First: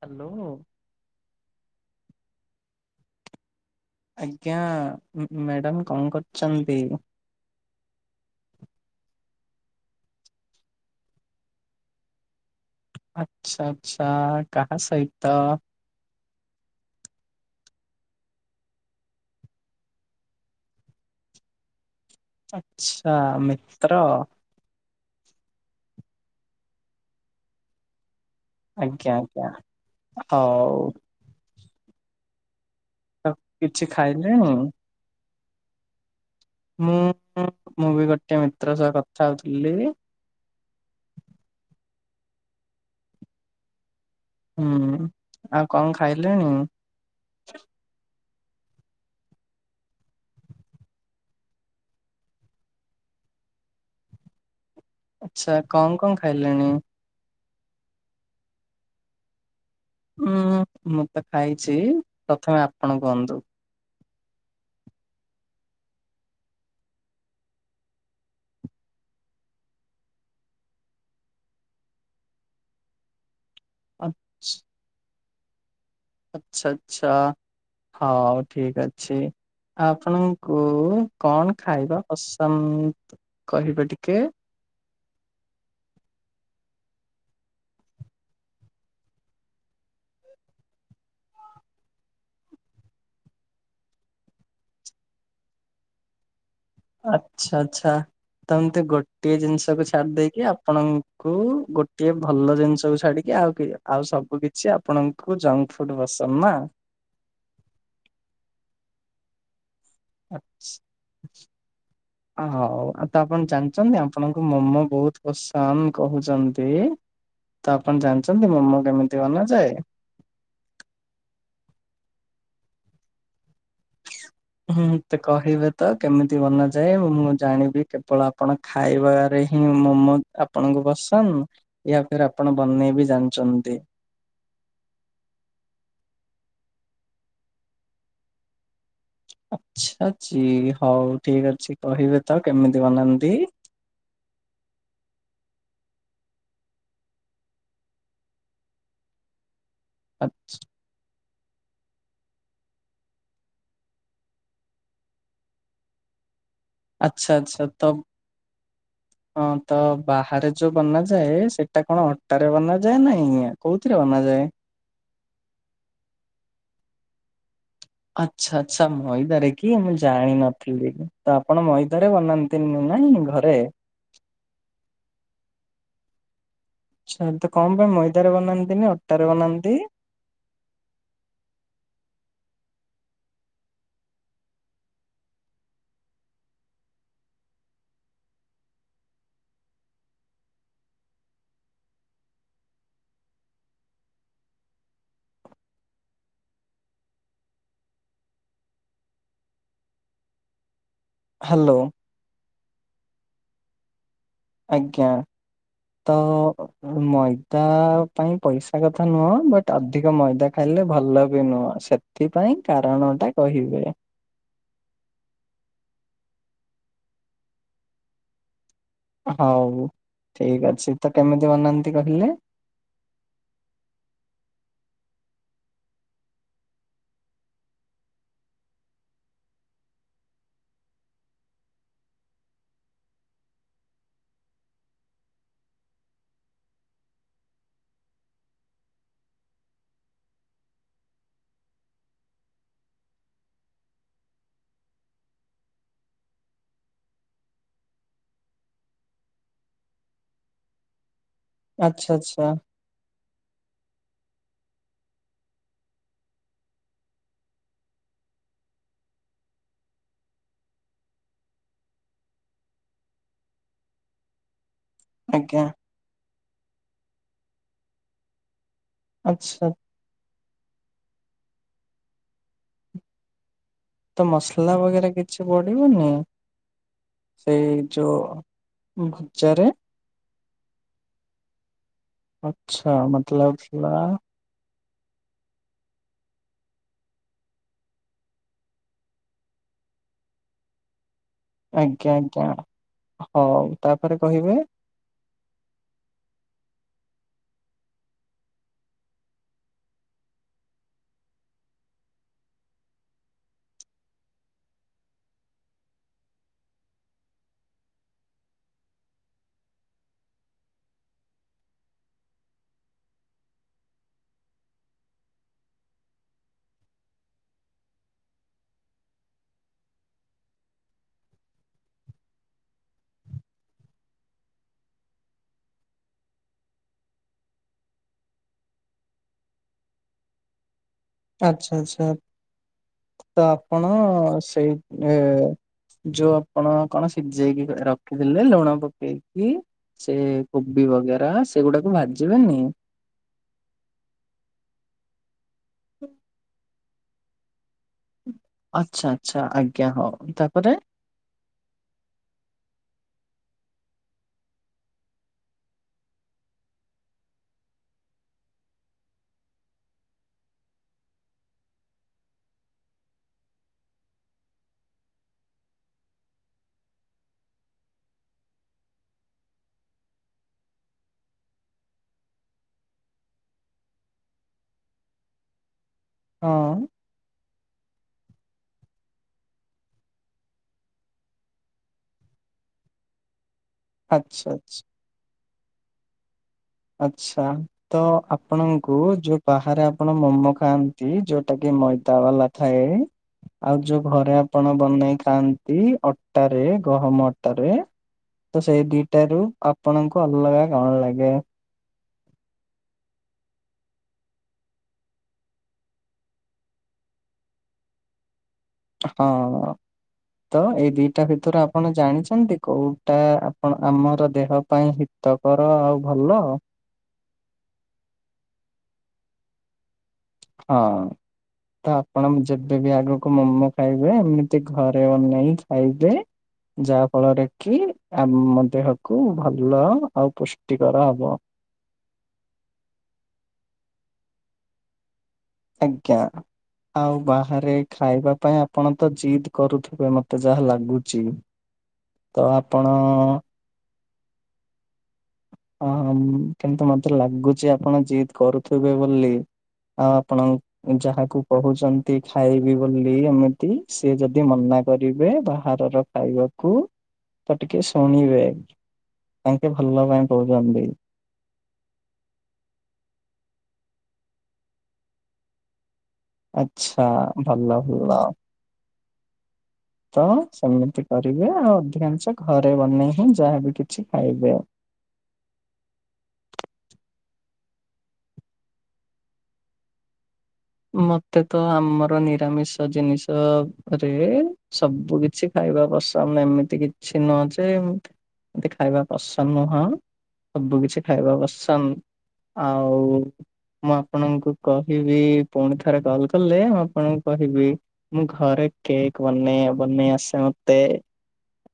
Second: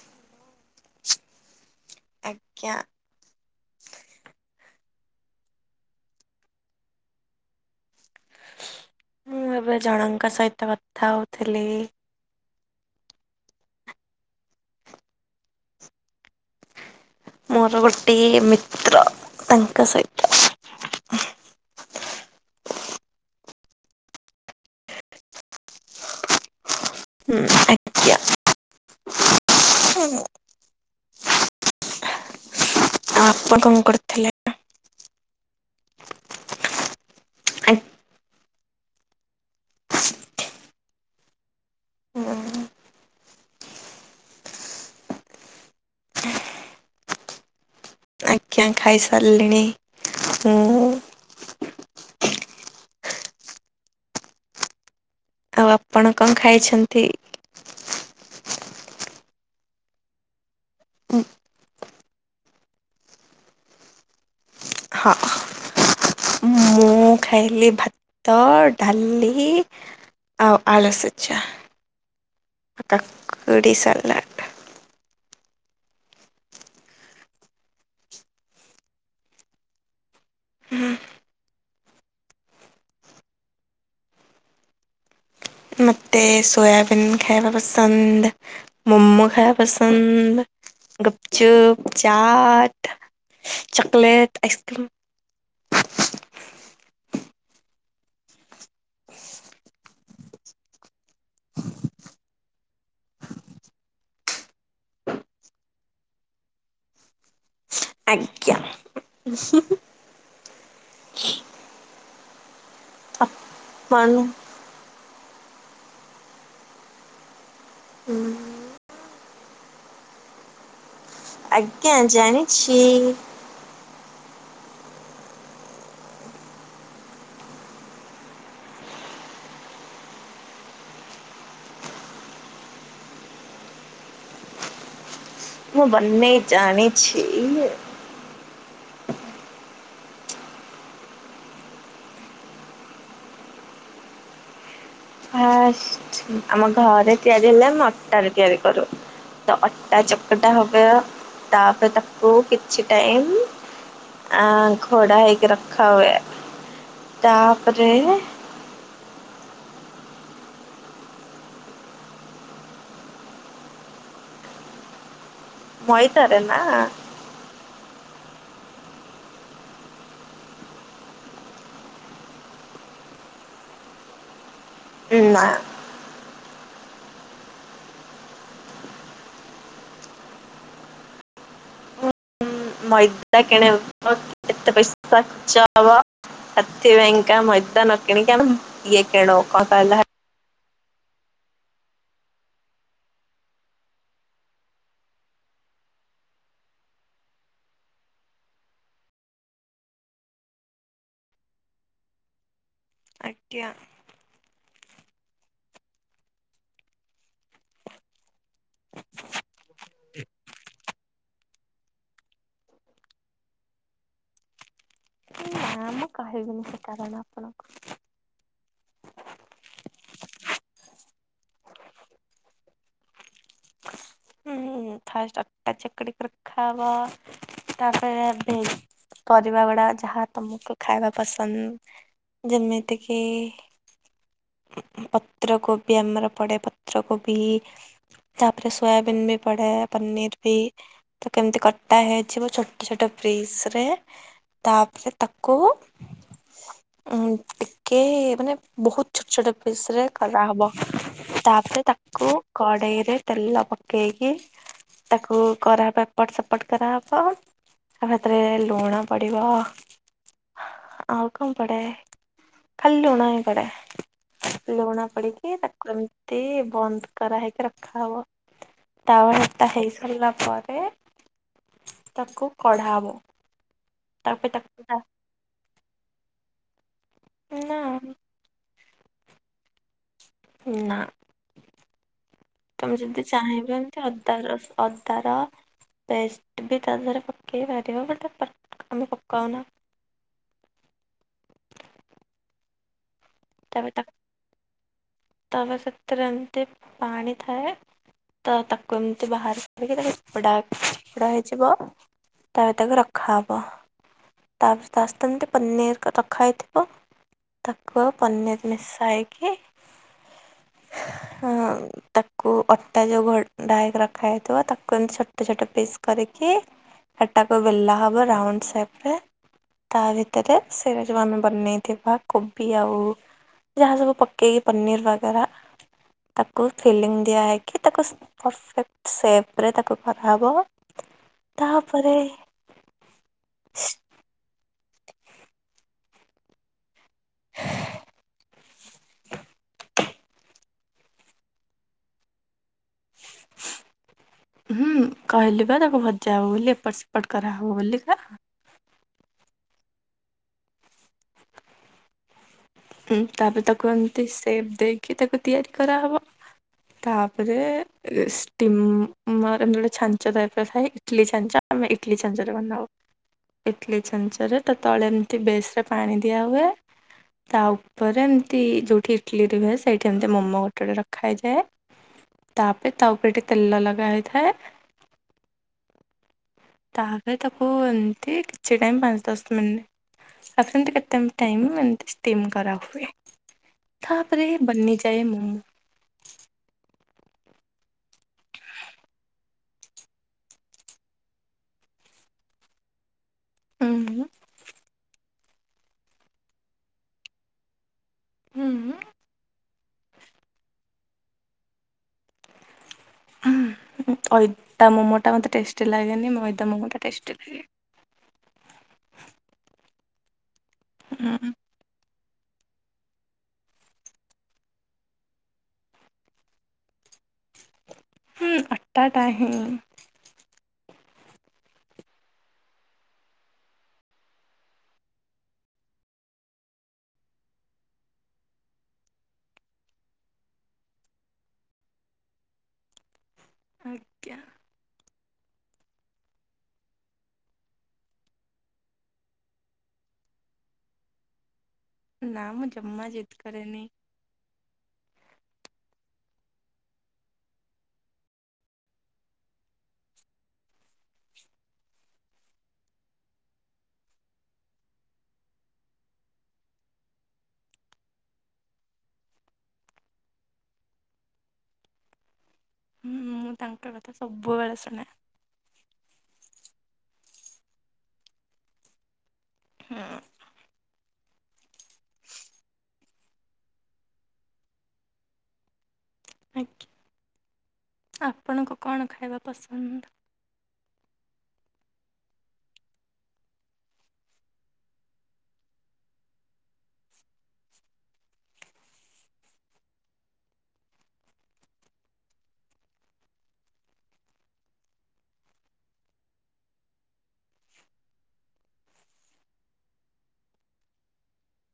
Hello. ଆଜ୍ଞା। ଆଜ୍ଞା madam କଣ କରୁଛନ୍ତି? ମୁଁ ଏବେ ଜଣଙ୍କ ସହିତ କଥା ହଉଥିଲି। ଆଚ୍ଛା ଆଚ୍ଛା କାହା ସହିତ? ମୋର ଗୋଟେ ମିତ୍ର, ତାଙ୍କ ସହିତ। ଆଚ୍ଛା ମିତ୍ର? ହୁଁ [unintelligible] ଆଜ୍ଞା ଆଜ୍ଞା ଆଉ ହଉ। ଆ ତ ଆପା କଣ କିଛି କରିୁଥିଲେ? ଖାଇଲେଣି? ମୁଁ ମୁଁ ବି ଗୋଟେ [unintelligible] ମିତ୍ର ସହ କଥା ହଉଥିଲି। ହୁଁ ଆଉ କଁ ଖାଇଲେଣି? ଆଜ୍ଞା ଖାଇ ସାରିଲିଣି ମୁଁ। ଆଚ୍ଛା ଆ କଣ ଆପଣ କଣ କଁ ଖାଇଲେଣି? ଖାଇଛନ୍ତି? ହୁଁ ମୁଁ ତ ଖାଇଛି ପ୍ରଥମେ ଆପଣ କୁହନ୍ତୁ। ହଁ। ମୁଁ ଖାଇଲି ଭାତ, ଡାଲି ଆଉ ଆଳୁ ସିଝା, କାକୁଡି ସାଲାଡ। ଆଚ୍ଛା ଆଚ୍ଛା ହଉ ଠିକ ଅଛି। ଆପଣଙ୍କୁ କଣ ଖାଇବା ପସନ୍ଦ କହିବେ ଟିକେ? ମୋତେ ସୋୟାବିନ୍ ଖାଇବା ପସନ୍ଦ, ମୋମୋ ଖାଇବା ପସନ୍ଦ। Gupchup, chaat, chocolate, ice cream. ଆଚ୍ଛା ଆଚ୍ଛା ତ ଏମିତି ଗୋଟିଏ ଜିନିଷକୁ ଛାଡି ଦେଇକି କି ଆପଣଙ୍କୁ ଗୋଟିଏ ଭଲ ଜିନିଷକୁ ଛାଡିକି ଆଉ କେଇ ଆଉ ସବୁ କିଛି ଆପଣଙ୍କୁ ଜଙ୍କ ଫୁଡ୍ ପସନ୍ଦ ନା। ଆଜ୍ଞା। ଓହୋ। ହଉ ଆଉ ତ ଆପଣ ଜାଣିଛନ୍ତି ମନୁ ଆପଣଙ୍କୁ ମୋମୋ ବହୁତ ପସନ୍ଦ କହୁଛନ୍ତି। ତ ଆପଣ ଜାଣିଛନ୍ତି ମୋମୋ କେମିତି ବନା ଯାଏ। ଆଜ୍ଞା ଜାଣିଛି। ହୁଁ ତ କହିବେ ତ କେମିତି ବନାଯାଏ ମୁଁ ଜାଣିବି କେବଳ ଆପଣ ଖାଇବାରେ ହଁ ମୋମୋ ଆପଣଙ୍କୁ ପସନ୍ଦ ୟା ଫେରେ ଆପଣ ବନେଇ ବିି ଜାଣିଛନ୍ତି। ମୁଁ ବନେଇ ଜାଣିଛି। ଆଚ୍ଛା ଜି ହଉ ଠିକ ଅଛି କହିବେ ତ କେମିତି ବନାନ୍ତି। ଫାର୍ଷ୍ଟ ଆମ ଘରେ ତିଆରି ହେଲେ ଆମେ ଅଟାରେ ତିଆରି କରୁ ତ ଅ ତା ଚକଟା ହବ ତାପ ତାକୁ କିଛି ଟାଇମ୍। ଆଁ ଘୋଡ଼ା ହେଇକି ରଖା ହୁଏ। ଆଚ୍ଛା ଆଚ୍ଛା ତାପରେ। ତ ହଁ ତ ବାହାରେ ଯୋଉ ବନାଯାଏ ସେଟା କଣ ଅଟାରେ ବନାଯାଏ ନାଇଁ ଆଜ୍ଞା କୋଉଥିରେ ବନାଯାଏ? ଏ ମଇଦାରେ ନା। ଆଚ୍ଛା ଆଚ୍ଛା ମଇଦାରେ କି ମୁଁ ଜାଣିନଥିଲି ତ ଆପଣ ମଇଦାରେ ବନାନ୍ତିନି। ନାଇଁ ଘରେ। ନା। ଆଚ୍ଛା ତ କଣ ପାଇଁ ମଇଦାରେ ବନାନ୍ତିନି ଅଟାରେ ବନାନ୍ତି। ଉଁ ମଇଦା କିଣା କେତେ ପଇସା ଖର୍ଚ ହବ। ହେଥିପାଇଁ ଙ୍କ ମଇଦା ନ କିଣିକି ଆମେ ଇଏ କିଣୁ କଣ କହିଲ ହେ। ହାଲୋ। ଆଜ୍ଞା। ଆଜ୍ଞା ତ ମ ଇଦା ପାଇଁ ପଇସା କଥା ନୁହଁ ବଟ୍ ଅଧିକ ମଇଦା ଖାଇଲେ ଭଲ। ବି ନୁହଁ ସେଥିପାଇଁ କାରଣ ଟା କହିବେ। ନା ମୁଁ କହିବିନି ସେ କାରଣ ଆପଣଙ୍କୁ। ହଉ ଠିକ ଅଛି ତ କେମିତି ବନାନ୍ତି କହିଲେ? ହୁଁ। ଫାଷ୍ଟ ଅଟା ଚକଡି କି ରଖା ହବ ତାପରେ ବେ ପରିବା ଗୁଡା ଯାହା ତମକୁ ଖାଇବା ପସନ୍ଦ। ଯେମିତି କି। ପତ୍ରକୋବି ଆମର ପଡେ ପତ୍ରକୋବି ତାପରେ ସୋୟାବିନ ବି ପଡେ ପନିର ବି ତ କେମିତି କଟା ହେଇଯିବ ଛୋଟ ଛୋଟ ପ୍ରିସ ରେ। ଏ ତାପରେ ତାକୁ ଉଁ ଟିକେ ମାନେ ବହୁତ ଛୋଟ ଛୋଟ ପିସ ରେ କରାହବ। ତାପରେ ଆଚ୍ଛା ତାକୁ ଆଚ୍ଛା କଢେଇ ରେ ତେଲ ପ ପକେଇକି ତାକୁ କରାହବ ଏପଟ ସେପଟ କରାହବ। ଆଉ ହେତିରେ ଲୁଣ ପଡ଼ିବ। ଆଉ କଣ ପଡେ ଖାଲି ଲୁଣ ହିଁ ପଡ଼େ। ଲୁଣ ପଡିକି ଆଜ୍ଞା ତାକୁ ଏମିତି ବନ୍ଦ କରାହେଇକି ରଖାହବ। ତାୱା ଟା ଆଚ୍ଛା ହେଇ ସାରିଲା ପରେ ତାକୁ କଢାହବ। ତ ମସଲା ବଗେରା କିଛି ପଡିବନି। ନା ସେଇ ଯୋଉ ଭଜାରେ। ନା ଆଚ୍ଛା ତମେ ଯଦି ମତେ ଚାହିଁବେ ଲାଗୁଥିଲା ତ ଅଦା ରସ। ଅଦାର। ବେଷ୍ଟ ବି ତା ଧିଅରେ ପକେଇ ପାରିବ ବଟ ଟା ଦ ଆମେ ପକାଉନା। [inaudible] ଆଜ୍ଞା ଆଜ୍ଞା। ହଉ ତାପରେ କହିବେ। ତାପରେ ସେଥିରେ ଏମିତି ପାଣି ଥାଏ। ତ ତାକୁ ଏମିତି ବାହାର କରିକି ତାକୁ ଚିପୁଡ଼ା ଚିପୁଡା ହେଇଯିବ। ତାପରେ ତାକୁ ରଖାହବ। ତାପରେ ତା ସହିତ ଏମତି ପନିର ର-ରଖା ହେଇଥିବ ତାକୁ ପନିର ମିଶା ହେଇକି ଆଁ ତାକୁ ଅଟା ଯୋଉ ଘୋଢା ହେଇକି ରଖା ହେଇଥିବ ତାକୁ ଏମିତି ଛୋଟ ଛୋଟ ପିସ୍ କରି। କି ହେଟାକୁ ବେଲା ହବ ରାଉଣ୍ଡ ସେପ ରେ। ତା ଭିତରେ ସେ ଯୋଉ ଆମେ ବନେଇଥିବା କୋବି ଆଉ ଯାହା ସବୁ ପକେଇକି ପନୀର୍ ବାଗେରା ତାକୁ ଫିଲିଙ୍ଗ ଦିଆହେଇକି ତାକୁ ପରଫେକ୍ଟ ସେପ ରେ ତାକୁ କରାହବ। ଆଚ୍ଛା ଆଚ୍ଛା ତାପରେ ତ ଆପଣ ସ ସେଇ ଅ ଯୋଉ ଆପଣ କଣ ସିଝେଇକି ର-ରଖିଥିଲେ ଲୁଣ ପକେଇକି ସେ କୋ କୋବି ବଗେରା ସେଗୁଡାକୁ ଭାଜିବେନି। ହୁଁ କହିଲି ବା ତାକୁ ଭଜା ହବ ବୋଲି ଏପଟ ସେ ଏପଟ କରା ହବ ବୋଲିକା। ଆଚ୍ଛା ଆଚ୍ଛା ଆଜ୍ଞା ହଉ ତାପରେ ହୁଁ ତାପରେ ତାକୁ ଏମତି ସେପ ଦେଇକି ତାକୁ ତିଆରି କରାହବ। ତାପରେ ଷ୍ଟିମର ମିଳେ ଛାଞ୍ଚ ଟାଇପ ଥାଏ ଇଟଲି ଛାଞ୍ଚ। ଆମେ ଇଟଲି ଛାଞ୍ଚରେ ବନାଉ। ଇଟଲି ଛାଞ୍ଚରେ ତା ତଳେ ଏମତି ବେସ ରେ ପାଣି ଦିଆହୁଏ। ତା ଉପରେ ଏମିତି ଯୋଉଠି ଇଟଲି ରୁହେ ସେଇଠି ଏମିତି ମୋମୋ ଗୋଟେ ଗୋଟେ ରଖାଯାଏ। ତାପରେ ତା ଉପରେ ଟିକେ ତେଲ ଲଗା ହେଇଥାଏ। ହଁ ତାପରେ ତାକୁ ଏମତି କିଛି ଟାଇମ୍ ପାଞ୍ଚ ଦଶ ମିନିଟ ଆକୁ ଏମିତି କେତେ ଟାଇମ୍ ଏମିତି ଷ୍ଟିମ୍ କରାହୁଏ। ତାପରେ ଆଚ୍ଛା ଆଚ୍ଛା ବନି ଯାଏ ମୋମୋ। ଆଚ୍ଛା ତ ଆପଣଙ୍କୁ ଯୋଉ ବାହାରେ ଆପଣ ମୋମୋ ଖାଆନ୍ତି ଯୋଉଟା କି ମଇ ଦା ବାଲା ଥାଏ। ଆଉ ଉଁ ଯୋଉ ଘରେ ଆପଣ ବନେଇ ଖାଆନ୍ତି ଅଟାରେ ଗହମ ଅଟାରେ। ତ ହୁଁ ସେଇ ଦିଟାରୁ ଆପଣଙ୍କୁ ଅଲଗା କଣ ଲାଗେ? ହୁଁ। ଅଇଦା ମୋମୋ ଟା ମୋତେ ଟେଷ୍ଟି ଲାଗେନି ମଇଦା ମୋମୋ ଟା ଟେଷ୍ଟି ଲାଗେ। ହଁ ତ ଏଇ ଦିଟା ହୁଁ ଭିତରୁ ଆପଣ ଜାଣିଛ ଛନ୍ତି କୋଉଟା ଆପଣ ଆମର ଦେହ ପାଇଁ ହିତକର ଆଉ ଭଲ? ହୁଁ ଅଟାଟା ହିଁ। ହଁ। ତ ଆପଣ ଯେବେବି ଆଗକୁ ମୋମୋ ଖାଇବେ ଏମିତି ଘରେ ବନେଇ ଖାଇବେ। ଯାହା ଫଳରେ କି ଆମ ଦେହକୁ ଭଲ ଆଉ ପୁଷ୍ଟିକର ହବ। ଆଜ୍ଞା। ଆଜ୍ଞା। ଆଉ ବାହାରେ ଖାଇବା ପାଇଁ ଆପଣ ତ ଜିଦ୍ କରୁଥିବେ ମତେ ଯାହା ଲାଗୁଚି। ନାଁ ମୁଁ ଜମା ଜିଦ୍ କରେନି। ହଁ କିନ୍ତୁ ମତେ ଲାଗୁଛି ଆପଣ ଯିଦ କରୁଥିବେ ବୋଲି। ଆଉ ଆପଣ ଯାହାକୁ କହୁଛନ୍ତି ଖାଇବି ବୋଲି ଏମିତି ସେ ଯଦି ମନା କରିବେ ବାହାରର ଖାଇବାକୁ ତ ଟିକେ ଶୁଣିବେ। ତାଙ୍କେ ଭଲ ପାଇଁ କହୁଛନ୍ତି। ହୁଁ ମୁଁ ତାଙ୍କ କଥା ସବୁବେଳେ ଶୁଣେ। ଆଛା ଭଲ ଭଲ ହୁଁ ତ ସେମିତି। କରିବେ ଆଉ ଅଧିକାଂଶ ଘରେ ବନେଇ ହଁ ଯାହାବି କିଛି ଖାଇବେ ଆଉ ଆଜ୍ଞା ଆପଣଙ୍କୁ କଣ ଖାଇବା ପସନ୍ଦ? ମତେ ତ ଆମର ନିରାମିଷ ଜିନିଷ ରେ ସବୁ କିଛି ଖାଇ ଖାଇବା ପସନ୍ଦ ଏମିତି କିଛି ନୁହଁ ଯେ ଏମତି ଏ ମିତିଖାଇବା ପସନ୍ଦ ନୁହଁ ସବୁ କିଛି ଖାଇବା ପସନ୍ଦ୍। ଆଉ ମୁଁ ଆପଣଙ୍କୁ କହିବି ପୁଣି ଥରେ କଲ କଲେ ମୁଁ ଆପଣଙ୍କୁ କହିବି ମୁଁ ଘରେ କେକ୍ ବନେଇ -ବନେଇ ଆସେ ମତେ ତେ [inaudible]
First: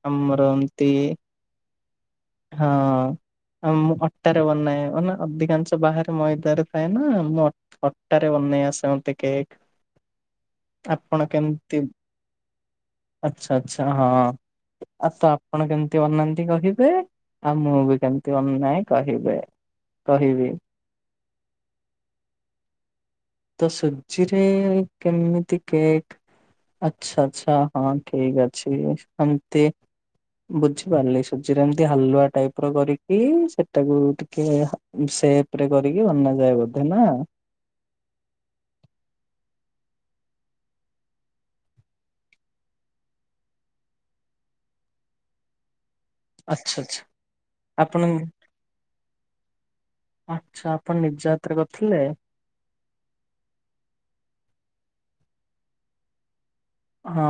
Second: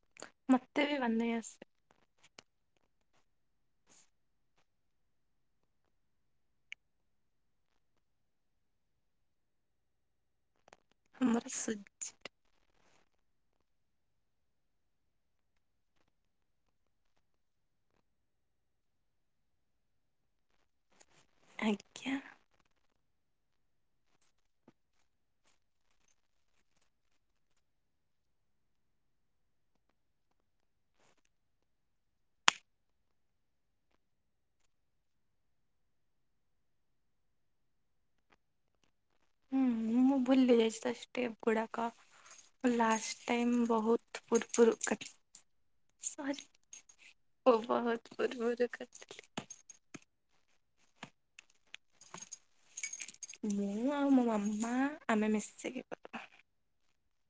ମତେ ଆମରନ୍ତି। ବି ବନେଇ ଆସେ ହଁ। ଆ ମୁଁ ଅଟାରେ ବନାଏ ଅନା ଅଧିକାଂଶ ବାହାରେ ମଇଦାରେ ଥାଏ ନା ମୁଁ ଅ ଅଟାରେ ବନା ନେଇ ଆସେ ମତେ କେକ୍। [inaudible] ଆପଣ ଆମର ସୁ କେମିତି ଆଚ୍ଛା ଆଚ୍ଛା ହ ତ ଆପଣ କେମୀତି ବନାନ୍ତି କହିବେ ଆଉ ମୁଁ ବି କେମତି ବନାଏ କହିବେ କହିବି ଆଜ୍ଞା। ତ ସୁଜିରେ କେମିତି କେକ୍ ଆଚ୍ଛା ଆଚ୍ଛା ହଁ ଠିକ ଅଛି ଏମତି ବୁଝିପାରିଲି ସୁଜିରେ ଏମତି ହାଲୁଆ ଟାଇପ ର କରିକି ସେଟାକୁ ଟିକେ ହା ସେପ ରେ କରିକି ବନା ଯାଏ ବୋଧେ ନା ହୁଁ ମୁଁ ଭୁଲି ଯାଇଛି ତ ଷ୍ଟେପ ଗୁଡ଼ାକ ଲାଷ୍ଟ ଟାଇମ ବହୁତ ଫୁୁରପୁରୋ କା ସରି ଆଚ୍ଛା ଆଚ୍ଛା। ଆପଣ ବହୁତ ବୁର ବୁର କରିଥିଲି। ଆଚ୍ଛା ଆପଣ ନିଜ ହାତରେ କରିଥିଲେ ମୁଁ ଆଉ ମୋ ମାମା ଆମେ ମିଶିକି କଲୁ। ହଁ।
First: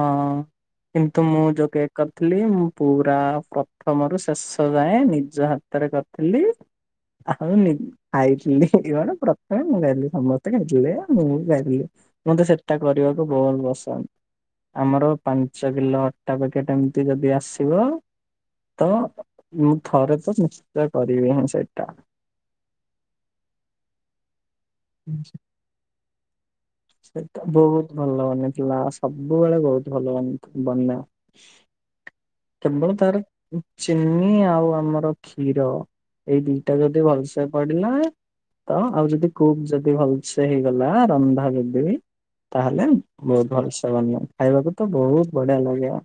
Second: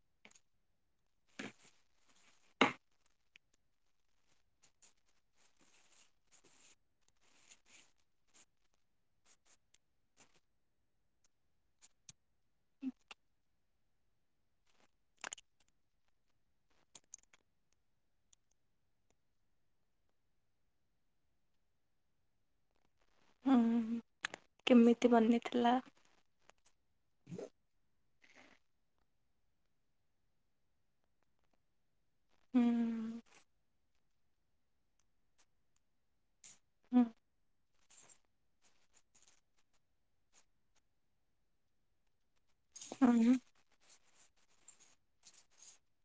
କିନ୍ତୁ ମୁଁ ଯୋଉ କେକ୍ କରିଥିଲି ମୁଁ ପୁରା ପ୍ରଥମରୁ ଶେଷ ଯାଏ ନିଜ ହାତ ଥରେ କରିଥିଲି ଆଉ ନି - ଖାଇଥିଲି ଇଏ କଣ ପ୍ରଥମେ ମୁଁ ଖାଇଥିଲିି ସମସ୍ତେ ଖାଇଥିଲେ ଆଉ ମୁଁ ବି ଖାଇଥିଲି। ମତେ ସେଟା କରିବାକୁ ବହୁତ ପସନ୍ଦ। ଆମର ପାଞ୍ଚ କିଲୋ ଅଟା ପ୍ୟାକେଟ ଏମିତି ଯଦି ଆସିବ ତ ମୁଁ ଥରେ ତ ନିଶ୍ଚୟ କରିବି ହିଁ ସେଇଟା ହୁଁ କେମିତି [unintelligible] ବନିଥିଲା ସେଟା ବହୁତ ଭଲ ଵନେ ନେ ଥିଲା ସବୁବେଳେ ବହୁତ ଭଲ ବତ ବନେ ହୁଁ କେବଳ ତାର ଉ ଚିନି ଆଉ ଆମର କ୍ଷୀର ଏଇ ଦିଟା ଯଦି ହୁଁ ଭଲସେ ପଡିଲା ତ ଆଉ ଯଦି କୁକୁ ଯଦି ଭଲସେ ହେଇଗଲା ରନ୍ଧା ଯଦି ତାହେଲେ ହୁଁ ବହୁତ ଭଲସେ ବନିବ ଖାଇବାକୁ ତ ବହୁତ ବଢିଆ ଲାଗିବ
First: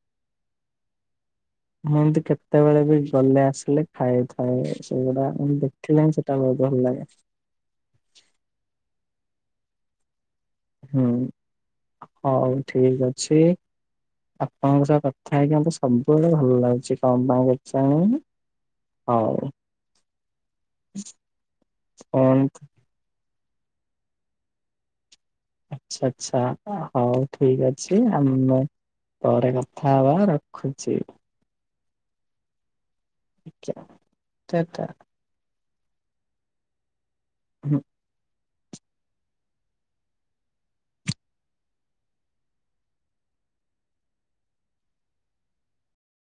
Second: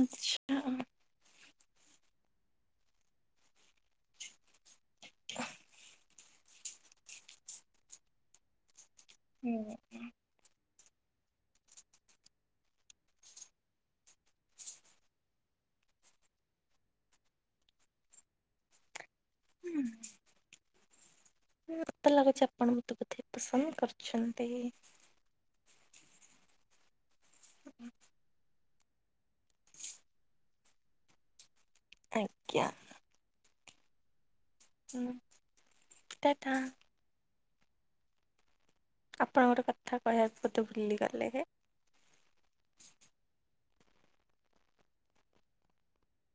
ଆଛା ମୁଁ ଏମୀତି କେତେବେଳେ ବି ଗଲେ ଆସିଲେ ଖାଇଥାଏ ସେଇଗୁଡା ଦେଖିଲାଣି ସେ ଟା ବହୁତୁ ଭଲ ଲାଗେ ହୁଁ ହୁଁ ହଉ ଠିକ ଅଛି। ଆପଣଙ୍କ ସହ କଥା ହେଇକି ମତେ ସବୁବେଳେ ଭଲ ଲାଗୁଛି କଣ ପାଇଁ କେଜାଣି। ହଉ। ହୁଁ। ହଁ [inaudible] ମତେ ଲାଗୁଛି ଆପଣ ମତେ ବୋଧେ ପସନ୍ଦ କରୁଛନ୍ତି। ଆଚ୍ଛା ଆଛା ହଉ ଠିକ ଅଛି ଆମେ ପରେ କଥା ହବା ରଖୁଛି। ଆଜ୍ଞା। ଯା ଟା ଟା। ଟା ଟା। ହୁଁ। ଆପଣ ଗୋଟେ କଥା କହିବାକୁ ବୋଧେ ଭୁଲିଗଲେ ହେ